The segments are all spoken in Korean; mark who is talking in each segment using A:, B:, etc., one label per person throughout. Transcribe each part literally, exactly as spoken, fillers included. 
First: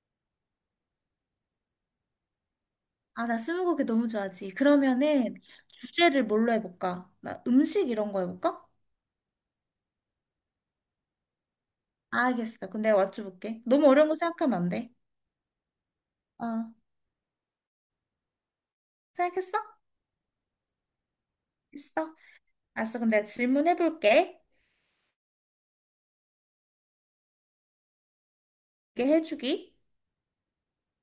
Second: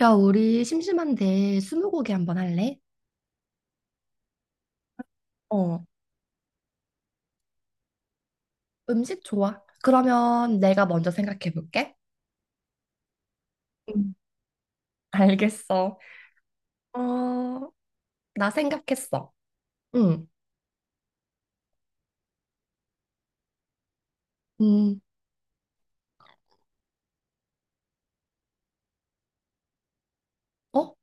A: 야, 우리 심심한데 스무고개 한번 할래?
B: 아, 나 스무고개 너무 좋아하지. 그러면은
A: 어,
B: 주제를 뭘로 해볼까? 나 음식 이런 거 해볼까?
A: 음식 좋아. 그러면 내가 먼저 생각해 볼게.
B: 알겠어. 그럼 내가 맞춰볼게. 너무 어려운
A: 응.
B: 거 생각하면 안 돼.
A: 알겠어.
B: 어,
A: 어, 나 생각했어.
B: 생각했어?
A: 응.
B: 있어. 알았어. 그럼 내가 질문해볼게.
A: 음,
B: 이게 해주기.
A: 어?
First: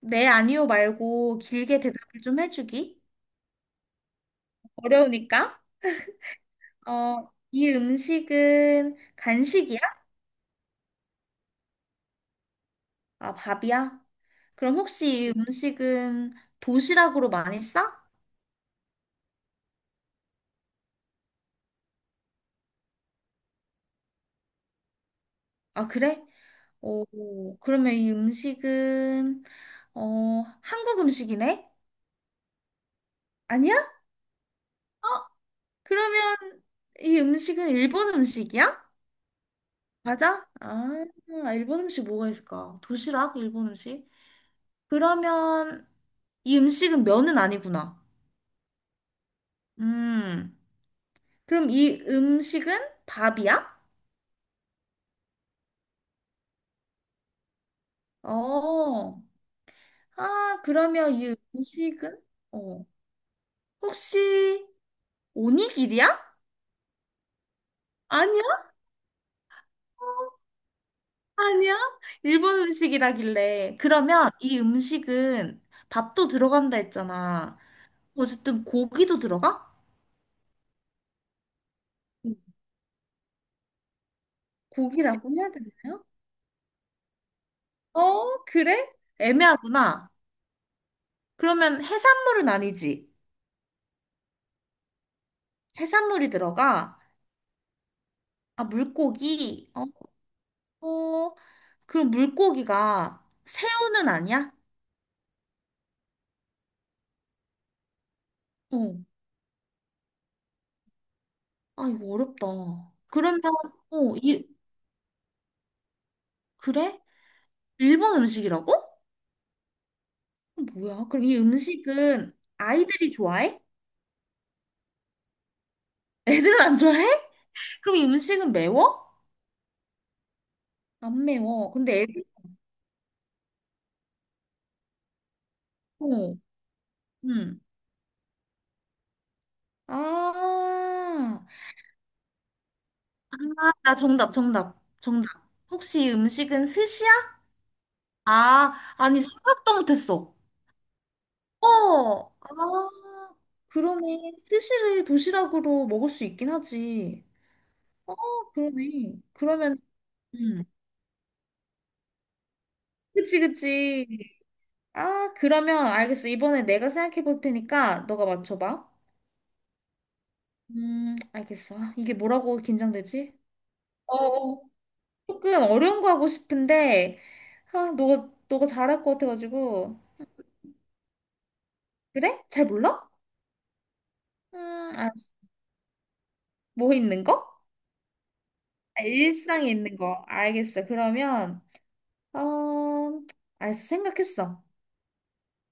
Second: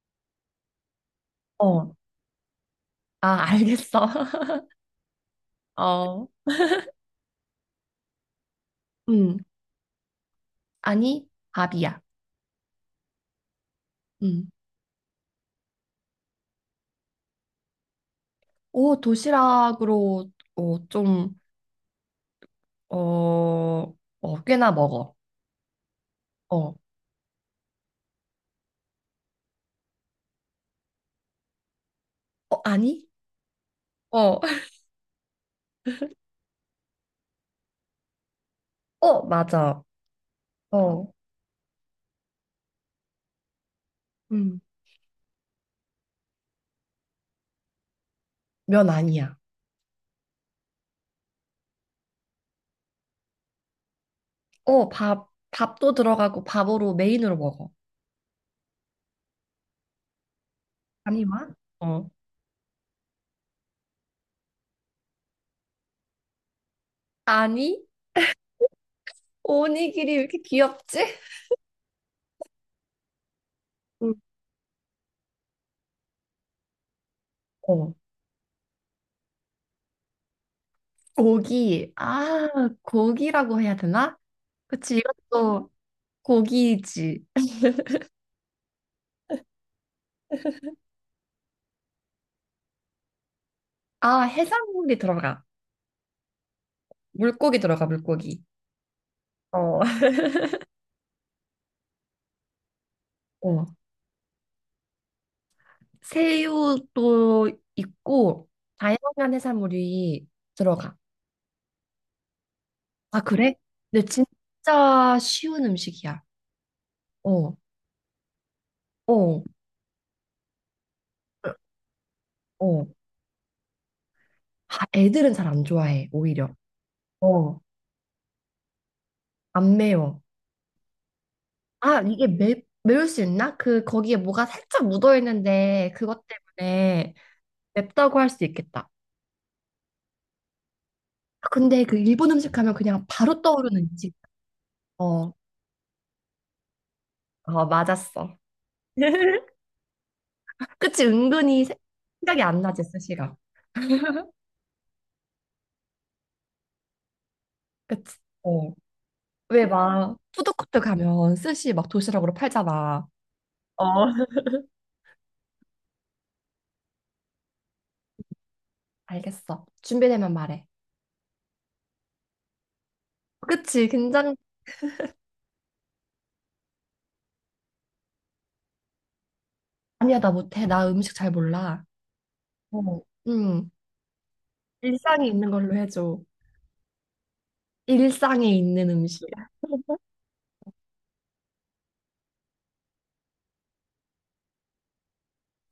B: 네, 아니요 말고 길게
A: 어.
B: 대답을 좀 해주기.
A: 아, 알겠어.
B: 어려우니까.
A: 어.
B: 어, 이 음식은
A: 음,
B: 간식이야?
A: 아니, 밥이야.
B: 아, 밥이야?
A: 음.
B: 그럼 혹시 이 음식은 도시락으로 많이 싸?
A: 오, 도시락으로, 어, 좀, 어, 어, 꽤나 먹어.
B: 아, 그래?
A: 어.
B: 오, 그러면 이 음식은, 어, 한국 음식이네?
A: 어, 아니?
B: 아니야?
A: 어.
B: 어, 그러면 이 음식은 일본 음식이야?
A: 어, 맞아.
B: 맞아? 아,
A: 어.
B: 일본 음식 뭐가 있을까? 도시락? 일본 음식?
A: 음.
B: 그러면 이 음식은 면은 아니구나.
A: 면 아니야.
B: 음, 그럼 이 음식은 밥이야?
A: 어, 밥, 밥도 들어가고 밥으로 메인으로 먹어.
B: 어, 아, 그러면 이
A: 아니만? 어.
B: 음식은, 어, 혹시 오니기리야?
A: 아니,
B: 아니
A: 오니기리 왜 이렇게 귀엽지?
B: 아니야? 일본 음식이라길래.
A: 응.
B: 그러면 이 음식은 밥도 들어간다 했잖아.
A: 어.
B: 어쨌든 고기도 들어가?
A: 고기. 아, 고기라고 해야 되나? 그치,
B: 고기라고 해야
A: 이것도
B: 되나요?
A: 고기지.
B: 어, 그래? 애매하구나. 그러면 해산물은 아니지.
A: 아, 해산물이 들어가.
B: 해산물이 들어가.
A: 물고기 들어가, 물고기.
B: 아, 물고기.
A: 어.
B: 어, 어. 그럼 물고기가
A: 어.
B: 새우는 아니야?
A: 새우도 있고,
B: 어.
A: 다양한 해산물이 들어가.
B: 아, 이거 어렵다.
A: 아,
B: 그러면,
A: 그래? 근데
B: 어, 이,
A: 진짜 쉬운 음식이야.
B: 그래?
A: 어,
B: 일본 음식이라고?
A: 어,
B: 어, 뭐야? 그럼 이 음식은
A: 어.
B: 아이들이 좋아해?
A: 아, 애들은 잘 안 좋아해, 오히려.
B: 애들은 안 좋아해?
A: 어,
B: 그럼 이 음식은 매워?
A: 안 매워.
B: 안 매워.
A: 아,
B: 근데 애들,
A: 이게 매, 매울 수 있나? 그, 거기에 뭐가 살짝 묻어있는데, 그것
B: 어,
A: 때문에
B: 응.
A: 맵다고 할 수 있겠다.
B: 아,
A: 아, 근데 그 일본 음식 하면 그냥 바로
B: 아,
A: 떠오르는
B: 나
A: 음식.
B: 정답, 정답,
A: 어,
B: 정답. 혹시 이 음식은 스시야?
A: 어, 맞았어.
B: 아, 아니, 생각도 못했어.
A: 그치, 은근히 세-
B: 어,
A: 생각이 안 나지,
B: 아,
A: 스시가.
B: 그러네. 스시를 도시락으로 먹을 수 있긴 하지. 어,
A: 그치? 어.
B: 그러네.
A: 왜
B: 그러면,
A: 막,
B: 음,
A: 푸드코트 가면 스시 막 도시락으로 팔잖아.
B: 그치,
A: 어.
B: 그치. 아, 그러면 알겠어. 이번에 내가 생각해 볼 테니까 너가 맞춰봐.
A: 알겠어. 준비되면 말해.
B: 음, 알겠어. 아, 이게 뭐라고 긴장되지?
A: 그치,
B: 어,
A: 긴장.
B: 어. 조금 어려운 거 하고 싶은데, 아, 너가, 너가 잘할 것 같아가지고.
A: 아니야, 나 못해. 나 음식 잘 몰라.
B: 그래? 잘
A: 어,
B: 몰라?
A: 음,
B: 음,
A: 일상에
B: 알았어.
A: 있는 걸로 해줘.
B: 뭐 있는 거?
A: 일상에 있는
B: 아,
A: 음식.
B: 일상에 있는 거. 알겠어. 그러면, 어, 알았어. 생각했어.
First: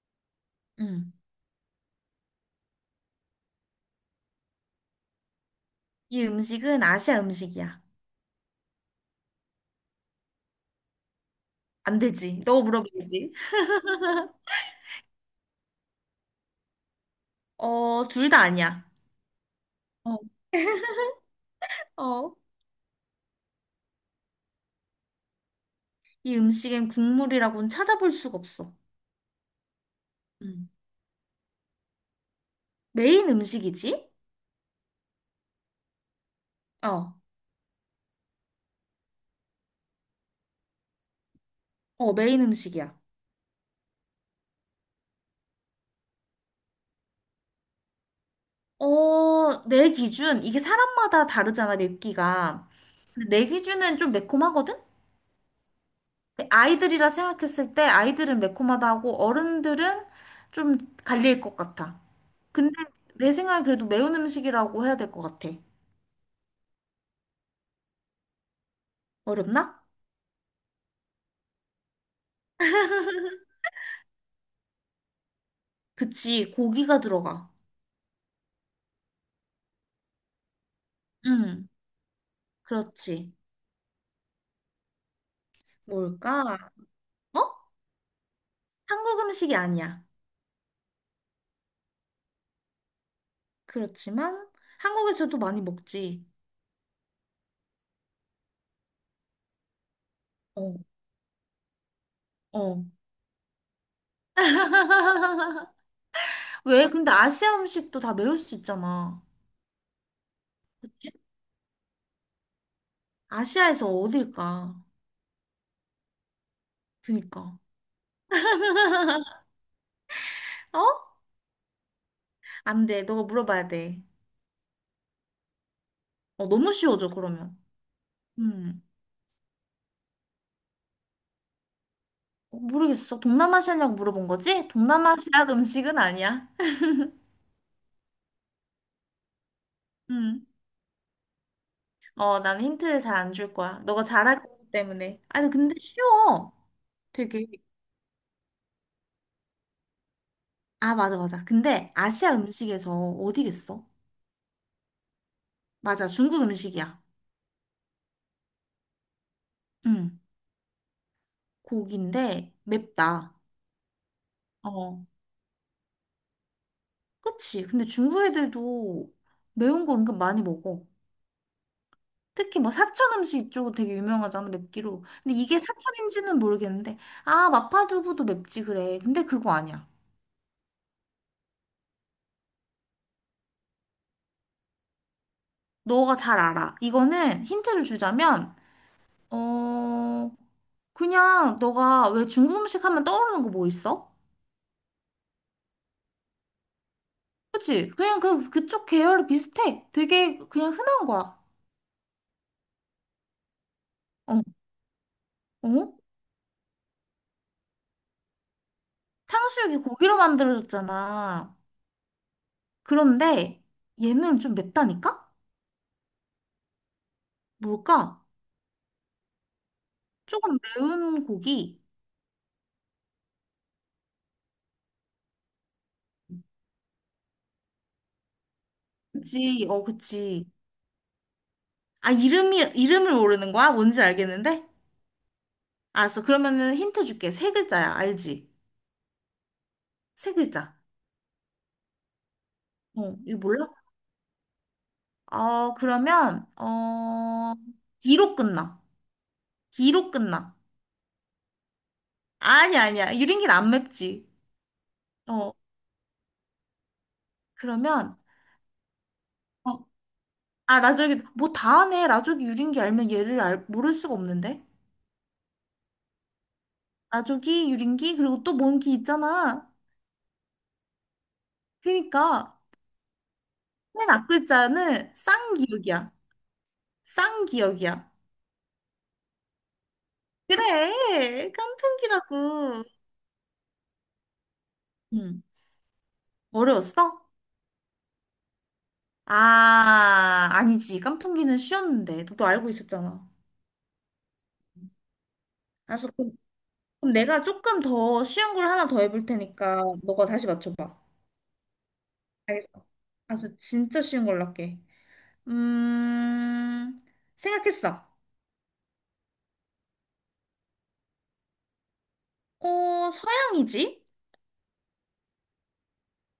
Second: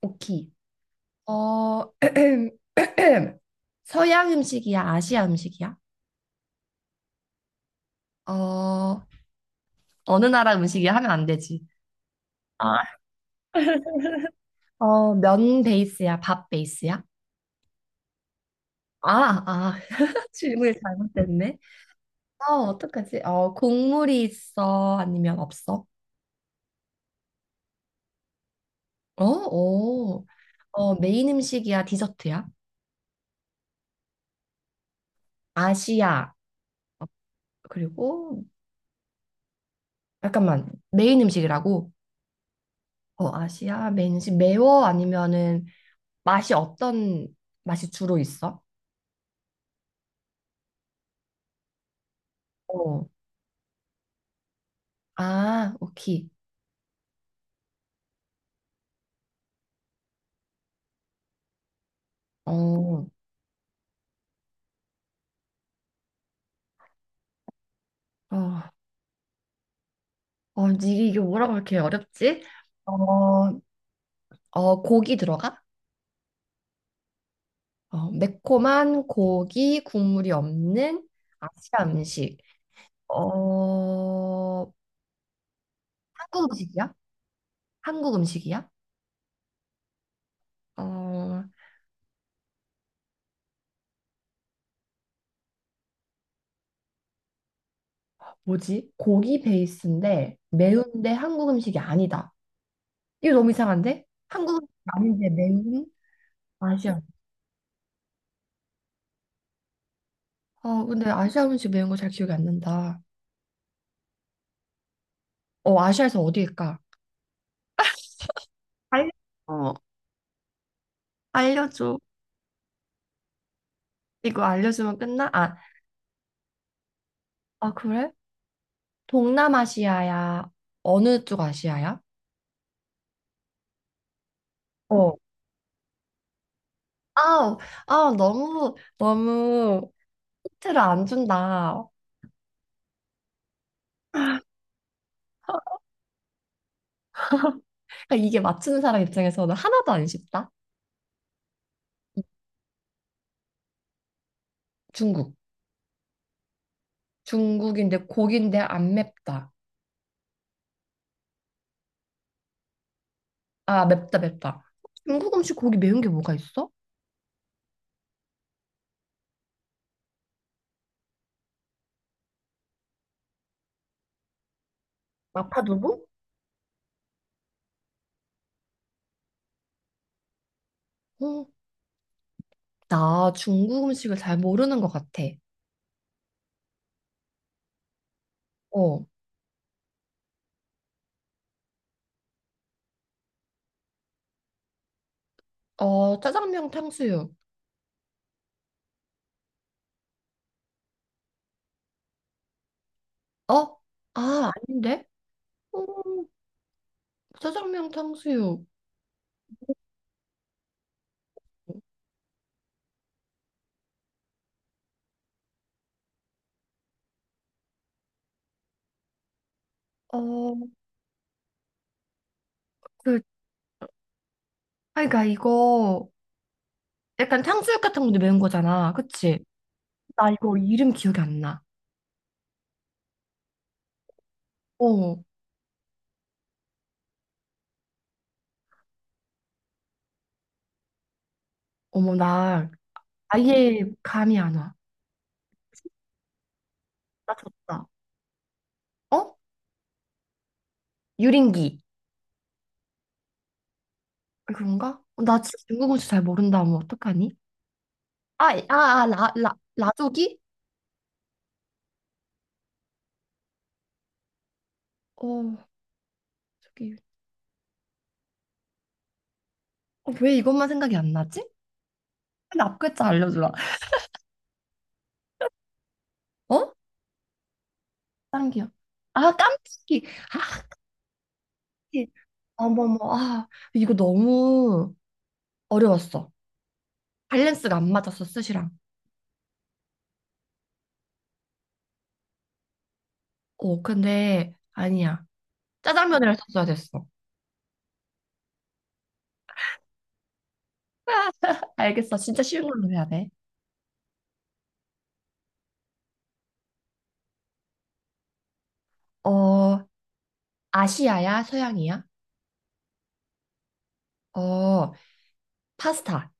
A: 오키.
B: 음.
A: 어, 서양 음식이야? 아시아 음식이야?
B: 이 음식은 아시아 음식이야.
A: 어, 어느 나라 음식이야 하면 안 되지.
B: 안 되지. 너
A: 아.
B: 물어봐야지.
A: 어, 면 베이스야? 밥 베이스야?
B: 어, 둘 다 아니야.
A: 아, 아,
B: 어.
A: 질문이 잘못됐네.
B: 어.
A: 어, 어떡하지? 어, 국물이 있어? 아니면 없어?
B: 이 음식엔 국물이라고는 찾아볼 수가 없어.
A: 어, 오.
B: 음.
A: 어, 메인 음식이야? 디저트야?
B: 메인 음식이지?
A: 아시아.
B: 어,
A: 그리고, 잠깐만, 메인 음식이라고?
B: 어, 메인 음식이야.
A: 어, 아시아 맨식 매워 아니면은 맛이 어떤 맛이 주로 있어?
B: 어, 내 기준, 이게 사람마다 다르잖아, 맵기가.
A: 어.
B: 근데 내 기준은 좀 매콤하거든?
A: 아, 오케이.
B: 근데 아이들이라 생각했을 때 아이들은 매콤하다고 어른들은 좀 갈릴 것 같아.
A: 어.
B: 근데
A: 어.
B: 내 생각엔 그래도 매운 음식이라고 해야 될 것 같아. 어렵나?
A: 어, 이게 이게 뭐라고 이렇게 어렵지? 어, 어, 고기 들어가?
B: 그치, 고기가 들어가.
A: 어, 매콤한 고기 국물이 없는
B: 응,
A: 아시아 음식.
B: 그렇지.
A: 어, 한국
B: 뭘까?
A: 음식이야?
B: 어?
A: 한국 음식이야?
B: 한국 음식이 아니야.
A: 어,
B: 그렇지만 한국에서도 많이 먹지.
A: 뭐지? 고기 베이스인데
B: 어,
A: 매운데 한국 음식이 아니다.
B: 어.
A: 이거 너무 이상한데? 한국 음식 아닌데 매운
B: 왜?
A: 아시아.
B: 근데 아시아 음식도 다 매울 수 있잖아.
A: 아, 근데 아시아 음식 매운 거 잘 기억이 안 난다.
B: 아시아에서 어딜까?
A: 어, 아시아에서 어디일까?
B: 그니까.
A: 알려. 어,
B: 어?
A: 알려줘.
B: 안 돼. 너가 물어봐야 돼.
A: 이거 알려주면 끝나? 아,
B: 어, 너무 쉬워져, 그러면.
A: 아, 그래?
B: 음.
A: 동남아시아야. 어느 쪽 아시아야?
B: 어, 모르겠어. 동남아시아냐고 물어본 거지?
A: 어.
B: 동남아시아 음식은 아니야.
A: 아우, 아, 너무, 너무
B: 음.
A: 힌트를 안 준다.
B: 어, 난 힌트를 잘 안 줄 거야. 너가 잘할 거기 때문에. 아니, 근데 쉬워. 되게.
A: 그러니까 이게 맞추는 사람 입장에서는 하나도 안 쉽다.
B: 아, 맞아, 맞아. 근데 아시아 음식에서 어디겠어?
A: 중국.
B: 맞아, 중국 음식이야.
A: 중국인데 고기인데 안 맵다.
B: 응, 고기인데 맵다.
A: 아, 맵다, 맵다.
B: 어,
A: 중국 음식 고기 매운 게 뭐가 있어?
B: 그치? 근데 중국 애들도 매운 거 은근 많이 먹어. 특히 뭐 사천 음식 이쪽은 되게 유명하잖아, 맵기로. 근데 이게
A: 마파두부?
B: 사천인지는 모르겠는데, 아, 마파두부도 맵지, 그래. 근데 그거 아니야.
A: 어, 나 중국 음식을 잘 모르는 것 같아.
B: 너가 잘 알아. 이거는 힌트를 주자면,
A: 어,
B: 어, 그냥 너가 왜 중국 음식 하면 떠오르는 거 뭐 있어?
A: 어, 짜장면 탕수육.
B: 그치? 그냥 그, 그쪽 계열이 비슷해. 되게 그냥 흔한 거야.
A: 어?
B: 어,
A: 아, 아닌데? 어,
B: 어?
A: 짜장면 탕수육.
B: 탕수육이 고기로 만들어졌잖아. 그런데 얘는 좀 맵다니까? 뭘까?
A: 어,
B: 조금 매운 고기.
A: 그, 아, 그러니까 이거 약간 탕수육 같은 건데 매운 거잖아. 그치?
B: 그치, 어,
A: 나
B: 그치.
A: 이거 이름 기억이 안 나.
B: 아, 이름이, 이름을 모르는 거야? 뭔지 알겠는데?
A: 어,
B: 알았어. 그러면은 힌트 줄게. 세 글자야. 알지? 세 글자.
A: 어머, 나
B: 어, 이거 몰라?
A: 아예 감이 안 와.
B: 어, 그러면,
A: 나
B: 어,
A: 졌다.
B: 기로 끝나.
A: 어?
B: 기로 끝나.
A: 유린기.
B: 아니, 아니야. 유린기는 안 맵지.
A: 그런가? 어, 나
B: 어,
A: 진짜 중국 음식 잘 모른다. 뭐, 어떡하니?
B: 그러면,
A: 아, 아, 아, 라, 라,
B: 어,
A: 라조기?
B: 아, 라조기, 뭐 다 하네. 라조기 유린기 알면 얘를 알, 모를 수가 없는데?
A: 어, 저기.
B: 나조기, 유린기, 그리고 또 뭔 기 있잖아.
A: 어, 왜 이것만 생각이 안 나지?
B: 그니까
A: 근데 앞글자 알려주라.
B: 맨 앞글자는 쌍기역이야.
A: 어?
B: 쌍기역이야.
A: 다른 기억. 아, 깜짝이. 아,
B: 그래,
A: 예.
B: 깐풍기라고.
A: 어머머. 아, 이거 너무
B: 응,
A: 어려웠어.
B: 어려웠어?
A: 밸런스가 안 맞았어, 스시랑.
B: 아, 아니지. 깐풍기는 쉬웠는데. 너도 알고 있었잖아.
A: 어, 근데 아니야. 짜장
B: 알았어.
A: 면이
B: 그럼
A: 했 썼어야 됐어.
B: 그럼 내가 조금 더 쉬운 걸 하나 더 해볼 테니까 너가 다시 맞춰봐.
A: 알겠어. 진짜 쉬운
B: 알겠어.
A: 걸로 해야 돼.
B: 알았어. 진짜 쉬운 걸로 할게. 음, 생각했어.
A: 어, 아시아야, 서양이야?
B: 어, 서양이지?
A: 어, 파스타.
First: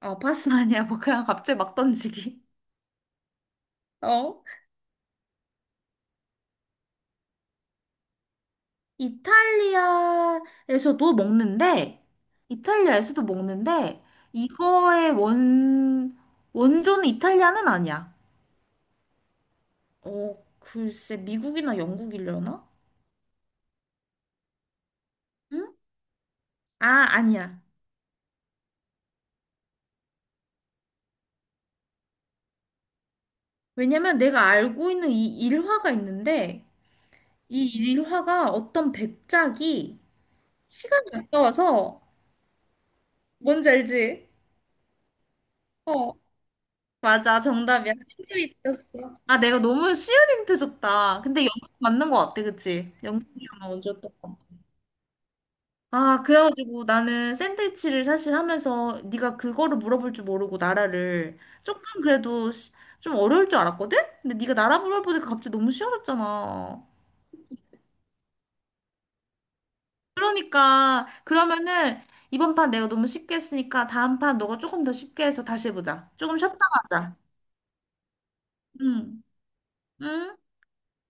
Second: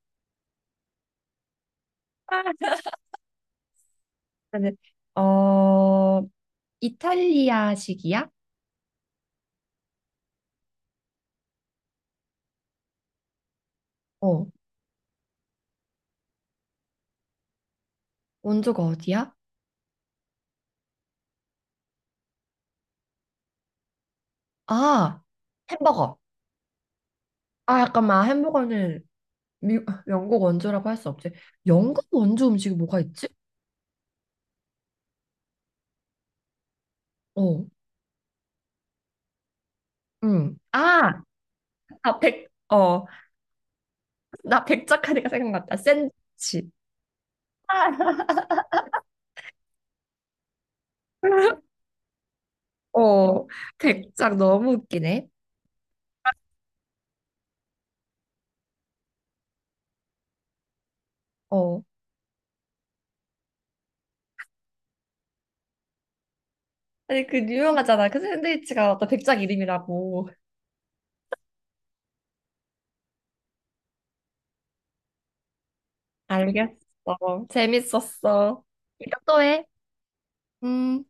B: 어, 파스 아니야. 뭐 그냥 갑자기 막 던지기. 어?
A: 근데, 어, 이탈리아식이야?
B: 이탈리아에서도 먹는데, 이탈리아에서도 먹는데,
A: 어,
B: 이거의 원, 원조는 이탈리아는 아니야.
A: 원조가 어디야?
B: 어, 글쎄, 미국이나 영국이려나?
A: 아,
B: 응?
A: 햄버거.
B: 아, 아니야.
A: 아, 약간 막 햄버거는 미, 영국 원조라고 할 수 없지. 영국 원조 음식이 뭐가 있지?
B: 왜냐면 내가 알고 있는 이 일화가 있는데,
A: 어,
B: 이 일화가 어떤 백작이
A: 응.
B: 시간이
A: 아,
B: 아까워서,
A: 아, 백, 어,
B: 뭔지 알지?
A: 나 백작하니까 생각났다.
B: 어,
A: 샌드위치.
B: 맞아, 정답이야. 힌트었어 아, 내가 너무 쉬운 힌트 줬다. 근데 영국 맞는 거 같아, 그치?
A: 아, 어,
B: 영국이랑 언제였던
A: 백작
B: 거.
A: 너무 웃기네.
B: 아, 그래가지고 나는 샌드위치를 사실 하면서 네가 그거를 물어볼 줄 모르고 나라를
A: 어.
B: 조금 그래도 시- 좀 어려울 줄 알았거든? 근데 네가 나라 물어보니까 갑자기 너무 쉬워졌잖아.
A: 아니, 그 유명하잖아. 그 샌드위치가 어떤 백작 이름이라고.
B: 그러니까 그러면은 이번 판 내가 너무 쉽게 했으니까 다음 판 너가 조금 더 쉽게 해서 다시 해보자. 조금 쉬었다가 하자.
A: 알겠어. 재밌었어. 이따
B: 응.
A: 또 해.
B: 응?
A: 음.